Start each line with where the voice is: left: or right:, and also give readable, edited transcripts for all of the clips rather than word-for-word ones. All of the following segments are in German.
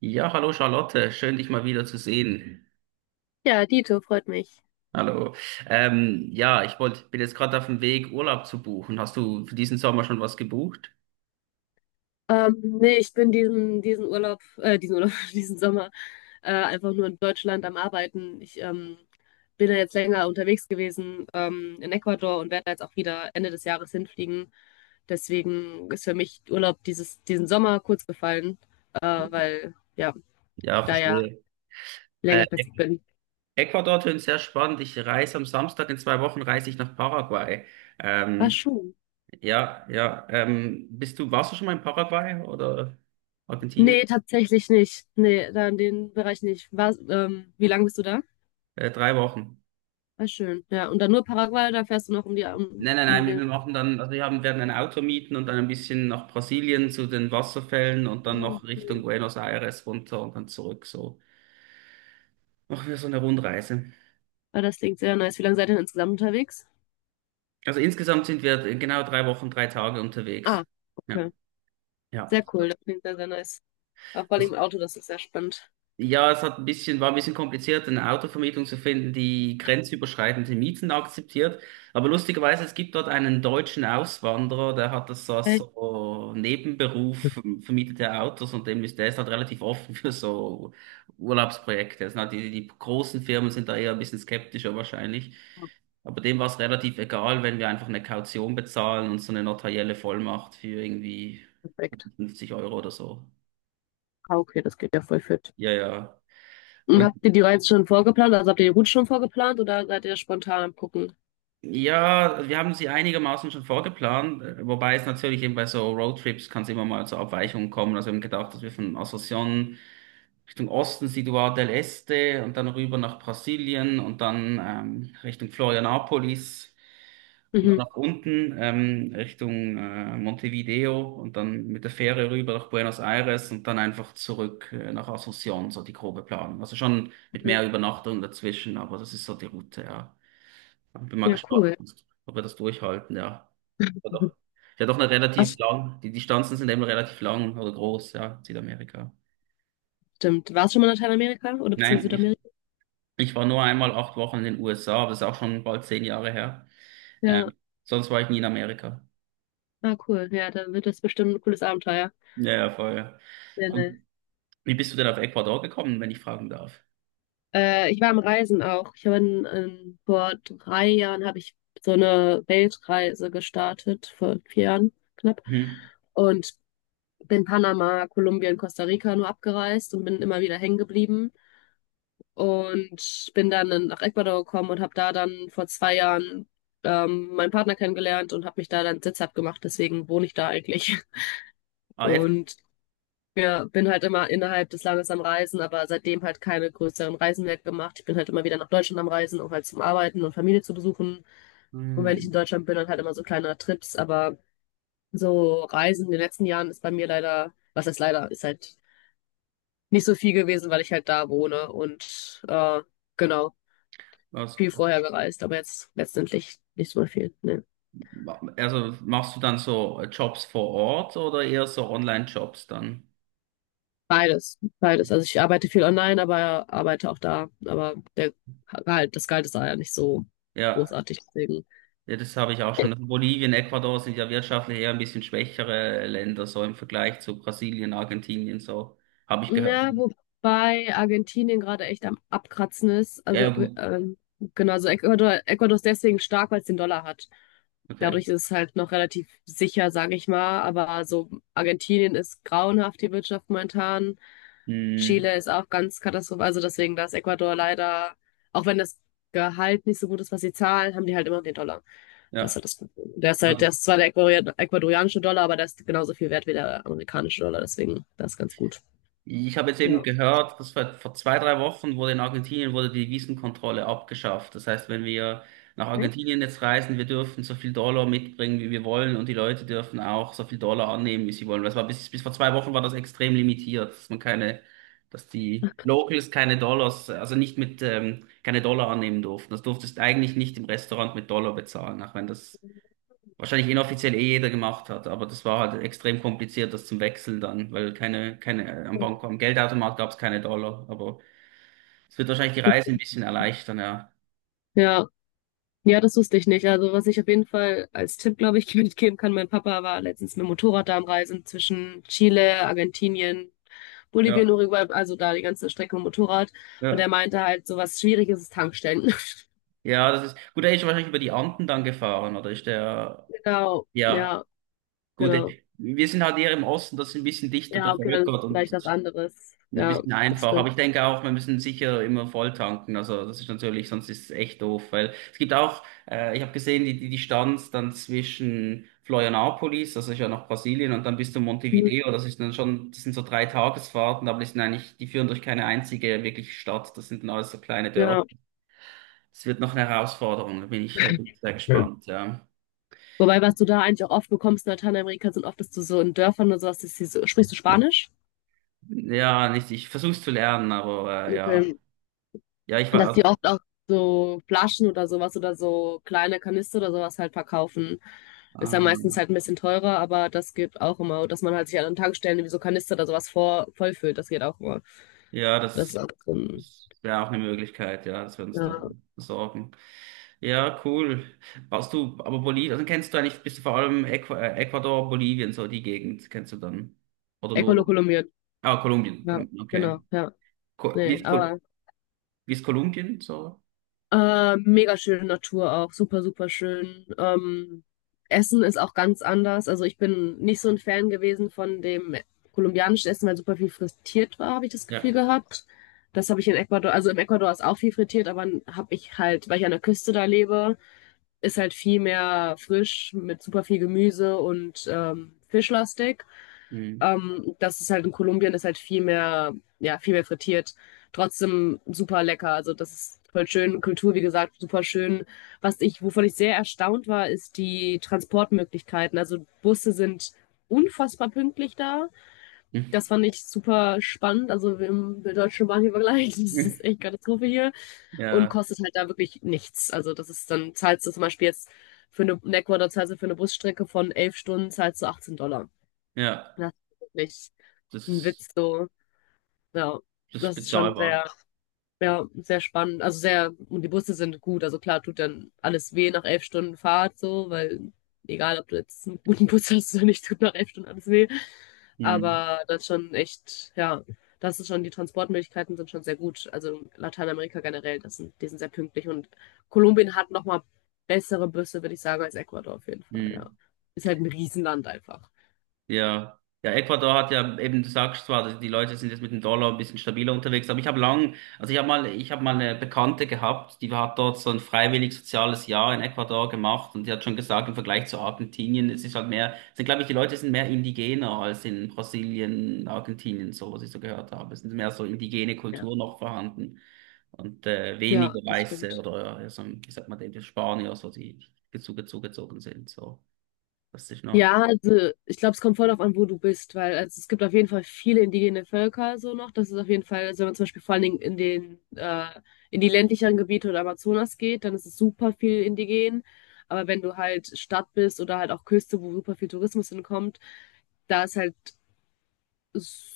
right: Ja, hallo Charlotte, schön dich mal wieder zu sehen.
left: Ja, Dito, freut mich.
right: Hallo. Ja, bin jetzt gerade auf dem Weg, Urlaub zu buchen. Hast du für diesen Sommer schon was gebucht?
left: Nee, ich bin diesen Urlaub, diesen Sommer einfach nur in Deutschland am Arbeiten. Ich bin da jetzt länger unterwegs gewesen in Ecuador und werde da jetzt auch wieder Ende des Jahres hinfliegen. Deswegen ist für mich Urlaub diesen Sommer kurz gefallen, weil ja,
right: Ja,
left: ich da ja
right: verstehe. Äh,
left: längerfristig bin.
right: Ecuador tönt sehr spannend. Ich reise am Samstag, in 2 Wochen reise ich nach Paraguay.
left: War
right: Ähm,
left: schon.
right: ja, ja. Warst du schon mal in Paraguay oder Argentinien?
left: Nee, tatsächlich nicht. Nee, da in den Bereich nicht. Wie lange bist du da?
right: 3 Wochen.
left: Ah, schön. Ja, und dann nur Paraguay, da fährst du noch um die, um,
right: Nein, nein,
left: um
right: nein,
left: den.
right: wir machen dann, also werden ein Auto mieten und dann ein bisschen nach Brasilien zu den Wasserfällen und dann
left: Mhm.
right: noch Richtung Buenos Aires runter und dann zurück. So machen wir so eine Rundreise.
left: Ah, das klingt sehr nice. Wie lange seid ihr denn insgesamt unterwegs?
right: Also insgesamt sind wir genau 3 Wochen, 3 Tage unterwegs.
left: Ah, okay.
right: Ja, ja.
left: Sehr cool. Das klingt sehr, sehr nice. Auch vor allem im Auto, das ist sehr spannend.
right: Ja, es hat ein bisschen, war ein bisschen kompliziert, eine Autovermietung zu finden, die grenzüberschreitende Mieten akzeptiert. Aber lustigerweise, es gibt dort einen deutschen Auswanderer, der hat das als
left: Echt?
right: so Nebenberuf, vermietet er Autos und der ist halt relativ offen für so Urlaubsprojekte. Also sind halt die großen Firmen sind da eher ein bisschen skeptischer wahrscheinlich.
left: Oh,
right: Aber dem war es relativ egal, wenn wir einfach eine Kaution bezahlen und so eine notarielle Vollmacht für irgendwie
left: perfekt.
right: 50 Euro oder so.
left: Ah, okay, das geht ja voll fit.
right: Ja, ja.
left: Und
right: Und
left: habt ihr die Reise schon vorgeplant? Also habt ihr die Route schon vorgeplant oder seid ihr spontan am Gucken?
right: ja, wir haben sie einigermaßen schon vorgeplant, wobei es natürlich eben bei so Roadtrips kann es immer mal zu Abweichungen kommen. Also wir haben gedacht, dass wir von Asunción Richtung Osten, Ciudad del Este und dann rüber nach Brasilien und dann Richtung Florianópolis und dann
left: Mhm.
right: nach unten Richtung Montevideo und dann mit der Fähre rüber nach Buenos Aires und dann einfach zurück nach Asunción, so die grobe Planung. Also schon mit mehr Übernachtungen dazwischen, aber das ist so die Route, ja. Bin mal
left: Ja,
right: gespannt,
left: cool.
right: ob wir das durchhalten, ja. Ja doch, ja, doch eine relativ
left: Das
right: lang, die Distanzen sind eben relativ lang oder groß, ja, Südamerika.
left: stimmt. Warst du schon mal in Lateinamerika oder beziehungsweise
right: Nein, ich,
left: Südamerika?
right: ich war nur einmal 8 Wochen in den USA, aber das ist auch schon bald 10 Jahre her.
left: Ja,
right: Ähm, sonst war ich nie in Amerika.
left: ah, cool. Ja, dann wird das bestimmt ein cooles Abenteuer.
right: Ja, ja, voll. Ja.
left: Ja,
right: Und wie bist du denn auf Ecuador gekommen, wenn ich fragen darf?
left: Ich war am Reisen auch. Ich habe in, vor 3 Jahren habe ich so eine Weltreise gestartet, vor 4 Jahren knapp.
right: Hm.
left: Und bin Panama, Kolumbien, Costa Rica nur abgereist und bin immer wieder hängen geblieben. Und bin dann nach Ecuador gekommen und habe da dann vor 2 Jahren meinen Partner kennengelernt und habe mich da dann sitzhaft gemacht. Deswegen wohne ich da eigentlich.
right: Ah, jetzt.
left: Und ja, bin halt immer innerhalb des Landes am Reisen, aber seitdem halt keine größeren Reisen mehr gemacht. Ich bin halt immer wieder nach Deutschland am Reisen, um halt zum Arbeiten und Familie zu besuchen. Und wenn ich in
right: Hm.
left: Deutschland bin, dann halt immer so kleine Trips. Aber so Reisen in den letzten Jahren ist bei mir leider, was heißt leider, ist halt nicht so viel gewesen, weil ich halt da wohne und genau,
right: Ah,
left: viel
right: super.
left: vorher gereist, aber jetzt letztendlich nicht so viel. Nee.
right: Also machst du dann so Jobs vor Ort oder eher so Online-Jobs dann?
left: Beides, beides. Also ich arbeite viel online, aber arbeite auch da. Aber das Gehalt ist da ja nicht so
right: Ja.
left: großartig. Deswegen.
right: Ja, das habe ich auch schon. Also Bolivien, Ecuador sind ja wirtschaftlich eher ein bisschen schwächere Länder, so im Vergleich zu Brasilien, Argentinien, so habe ich gehört.
left: Na, wobei Argentinien gerade echt am Abkratzen ist.
right: Ja,
left: Also,
right: ja, gut.
left: genau, also Ecuador ist deswegen stark, weil es den Dollar hat.
right: Okay.
left: Dadurch ist es halt noch relativ sicher, sage ich mal. Aber so Argentinien ist grauenhaft, die Wirtschaft momentan.
right: Hm,
left: Chile ist auch ganz katastrophal. Also deswegen, da ist Ecuador leider, auch wenn das Gehalt nicht so gut ist, was sie zahlen, haben die halt immer den Dollar. Das ist
right: ja.
left: halt das Problem. Der ist zwar der ecuadorianische Dollar, aber der ist genauso viel wert wie der amerikanische Dollar. Deswegen, das ist ganz gut.
right: Ich habe jetzt eben
left: Ja.
right: gehört, dass vor 2, 3 Wochen wurde in Argentinien wurde die Wiesenkontrolle abgeschafft. Das heißt, wenn wir nach
left: Echt?
right: Argentinien jetzt reisen, wir dürfen so viel Dollar mitbringen, wie wir wollen, und die Leute dürfen auch so viel Dollar annehmen, wie sie wollen. Das war bis vor 2 Wochen war das extrem limitiert, dass man keine, dass die Locals keine Dollars, also nicht mit, keine Dollar annehmen durften. Das durftest eigentlich nicht im Restaurant mit Dollar bezahlen, auch wenn das wahrscheinlich inoffiziell eh jeder gemacht hat, aber das war halt extrem kompliziert, das zum Wechseln dann, weil keine, keine, am Bank, am Geldautomat gab es keine Dollar, aber es wird wahrscheinlich die Reise ein bisschen erleichtern, ja.
left: Ja, ja, das wusste ich nicht. Also was ich auf jeden Fall als Tipp, glaube ich, mitgeben kann, mein Papa war letztens mit dem Motorrad da am Reisen zwischen Chile, Argentinien, Bolivien,
right: Ja,
left: Uruguay, also da die ganze Strecke mit dem Motorrad. Und er
right: ja,
left: meinte halt, so was Schwieriges ist Tankstellen.
right: ja, das ist, gut, er ist wahrscheinlich über die Anden dann gefahren, oder ist der,
left: Genau,
right: ja,
left: ja,
right: gut,
left: genau.
right: wir sind halt eher im Osten, das ist ein bisschen dichter
left: Ja, okay, dann ist es
right: bevölkert
left: vielleicht
right: und
left: was anderes.
right: ein
left: Ja,
right: bisschen
left: das
right: einfach, aber
left: stimmt.
right: ich denke auch, wir müssen sicher immer voll tanken. Also das ist natürlich, sonst ist es echt doof, weil es gibt auch, ich habe gesehen, die Distanz dann zwischen Florianópolis, das ist ja nach Brasilien, und dann bis zu
left: Mhm.
right: Montevideo, das ist dann schon, das sind so 3 Tagesfahrten, aber die sind eigentlich, die führen durch keine einzige wirkliche Stadt, das sind dann alles so kleine Dörfer.
left: Ja.
right: Das wird noch eine Herausforderung, da bin ich bin sehr
left: Hm.
right: gespannt, ja.
left: Wobei, was du da eigentlich auch oft bekommst in Lateinamerika, sind oft, dass du so in Dörfern oder sowas, dass die so, sprichst du Spanisch?
right: Ja, nicht, ich versuche es zu lernen, aber ja.
left: Okay.
right: Ja, ich
left: Dass
right: war
left: die
right: auch.
left: oft auch so Flaschen oder sowas oder so kleine Kanister oder sowas halt verkaufen. Ist ja meistens
right: ähm,
left: halt ein bisschen teurer, aber das geht auch immer. Dass man halt sich an Tankstellen wie so Kanister oder sowas vollfüllt, das geht auch immer.
right: Ja,
left: Das ist
right: das,
left: auch so ein,
right: das wäre auch eine Möglichkeit, ja, dass wir uns
left: ja,
right: dann besorgen. Ja, cool. Warst du, aber Bolivien, also kennst du eigentlich, bist du vor allem Äqu Ecuador, Bolivien, so die Gegend, kennst du dann? Oder nur,
left: Echolokaliert.
right: ah, Kolumbien,
left: Ja,
right: Kolumbien, okay.
left: genau, ja.
right: Ko wie
left: Nee,
right: ist, Kol
left: aber.
right: wie ist Kolumbien, so?
left: Mega schöne Natur auch, super, super schön. Essen ist auch ganz anders. Also ich bin nicht so ein Fan gewesen von dem kolumbianischen Essen, weil super viel frittiert war, habe ich das
right: Ja.
left: Gefühl gehabt. Das habe ich in Ecuador, also im Ecuador ist auch viel frittiert, aber habe ich halt, weil ich an der Küste da lebe, ist halt viel mehr frisch mit super viel Gemüse und fischlastig.
right: Hm.
left: Das ist halt in Kolumbien ist halt viel mehr, ja, viel mehr frittiert. Trotzdem super lecker. Also das ist voll schön. Kultur, wie gesagt, super schön. Wovon ich sehr erstaunt war, ist die Transportmöglichkeiten. Also Busse sind unfassbar pünktlich da. Das fand ich super spannend. Also im der deutschen Bahn hier vergleicht, das ist echt Katastrophe hier. Und
right: Ja,
left: kostet halt da wirklich nichts. Also das ist dann, zahlst du zum Beispiel jetzt in Ecuador zahlst du für eine Busstrecke von 11 Stunden, zahlst du $18.
right: ja,
left: Das ist wirklich ein
right: das,
left: Witz so. Ja,
right: das ist
left: das ist schon sehr,
right: bezahlbar.
left: ja, sehr spannend. Also sehr, und die Busse sind gut. Also klar tut dann alles weh nach 11 Stunden Fahrt so, weil egal, ob du jetzt einen guten Bus hast oder nicht, tut nach 11 Stunden alles weh.
right: Hm.
left: Aber das ist schon echt, ja, das ist schon, die Transportmöglichkeiten sind schon sehr gut. Also Lateinamerika generell, die sind sehr pünktlich und Kolumbien hat nochmal bessere Busse, würde ich sagen, als Ecuador auf jeden Fall, ja.
right: Hm.
left: Ist halt ein Riesenland einfach.
right: Ja, ja, Ecuador hat ja eben, du sagst zwar, dass die Leute sind jetzt mit dem Dollar ein bisschen stabiler unterwegs, aber ich habe lang, also ich habe mal eine Bekannte gehabt, die hat dort so ein freiwillig soziales Jahr in Ecuador gemacht und die hat schon gesagt, im Vergleich zu Argentinien, es ist halt mehr, sind glaube ich, die Leute sind mehr indigener als in Brasilien, Argentinien, so was ich so gehört habe. Es sind mehr so indigene
left: Ja,
right: Kultur noch vorhanden und
left: ja,
right: weniger
left: das
right: Weiße
left: stimmt.
right: oder so, wie sagt man, die Spanier, so die zugezogen sind, so. Das ist noch.
left: Ja, also ich glaube, es kommt voll darauf an, wo du bist, weil also es gibt auf jeden Fall viele indigene Völker so noch. Das ist auf jeden Fall, also wenn man zum Beispiel vor allen Dingen in die ländlicheren Gebiete oder Amazonas geht, dann ist es super viel indigen. Aber wenn du halt Stadt bist oder halt auch Küste, wo super viel Tourismus hinkommt, da ist halt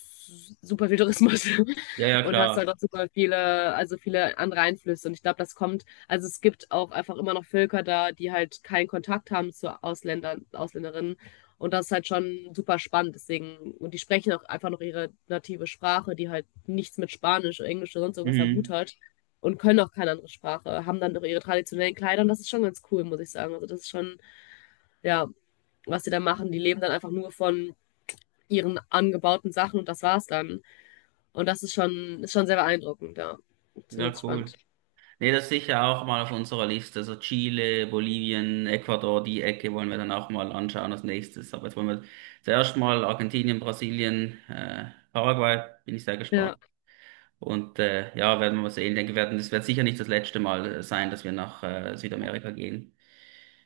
left: super viel Tourismus
right: Ja, ja,
left: und hast halt
right: klar.
left: auch super viele, also viele andere Einflüsse. Und ich glaube, das kommt, also es gibt auch einfach immer noch Völker da, die halt keinen Kontakt haben zu Ausländern, Ausländerinnen. Und das ist halt schon super spannend. Deswegen, und die sprechen auch einfach noch ihre native Sprache, die halt nichts mit Spanisch oder Englisch oder sonst irgendwas am Hut
right: Mhm.
left: hat und können auch keine andere Sprache, haben dann noch ihre traditionellen Kleider und das ist schon ganz cool, muss ich sagen. Also das ist schon, ja, was sie da machen. Die leben dann einfach nur von ihren angebauten Sachen und das war's dann. Und das ist schon, sehr beeindruckend, ja.
right: Ja,
left: Zumindest
right: cool.
left: spannend.
right: Nee, das ist sicher auch mal auf unserer Liste. So Chile, Bolivien, Ecuador, die Ecke wollen wir dann auch mal anschauen als nächstes. Aber jetzt wollen wir zuerst mal Argentinien, Brasilien, Paraguay, bin ich sehr gespannt.
left: Ja,
right: Und ja, werden wir mal sehen. Ich denke, werden, das wird sicher nicht das letzte Mal sein, dass wir nach Südamerika gehen.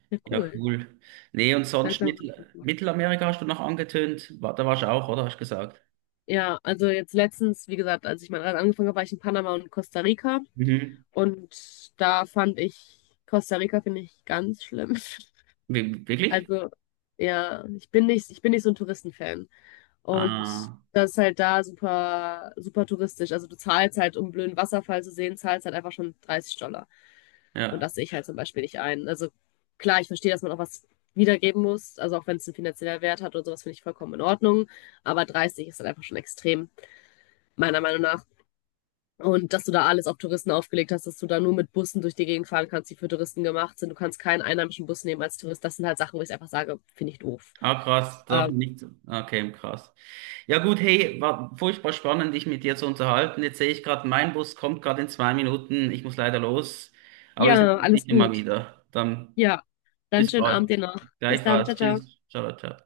left: ja,
right: Ja,
left: cool.
right: cool. Nee, und sonst
left: Langsam.
right: Mittelamerika hast du noch angetönt. Da warst du auch, oder? Hast du gesagt?
left: Ja, also jetzt letztens, wie gesagt, als ich mal angefangen habe, war ich in Panama und Costa Rica.
right: Mhm.
left: Und da fand ich, Costa Rica finde ich ganz schlimm.
right: Wirklich?
left: Also, ja, ich bin nicht so ein Touristenfan. Und
right: Ah,
left: das ist halt da super, super touristisch. Also du zahlst halt, um einen blöden Wasserfall zu sehen, zahlst halt einfach schon $30. Und
right: ja.
left: das sehe ich halt zum Beispiel nicht ein. Also klar, ich verstehe, dass man auch was wiedergeben muss. Also auch wenn es einen finanziellen Wert hat oder sowas, finde ich vollkommen in Ordnung. Aber 30 ist dann einfach schon extrem, meiner Meinung nach. Und dass du da alles auf Touristen aufgelegt hast, dass du da nur mit Bussen durch die Gegend fahren kannst, die für Touristen gemacht sind. Du kannst keinen einheimischen Bus nehmen als Tourist. Das sind halt Sachen, wo ich einfach sage, finde ich doof.
right: Ah, krass, darf man
left: Ähm,
right: nicht. Okay, krass. Ja gut, hey, war furchtbar spannend, dich mit dir zu unterhalten. Jetzt sehe ich gerade, mein Bus kommt gerade in 2 Minuten. Ich muss leider los, aber wir sehen
left: ja,
right: uns nicht
left: alles
right: immer
left: gut.
right: wieder. Dann
left: Ja, dann
right: bis
left: schönen
right: bald.
left: Abend dir noch. Bis dann. Ciao,
right: Gleichfalls.
left: ciao.
right: Tschüss. Ciao, ciao.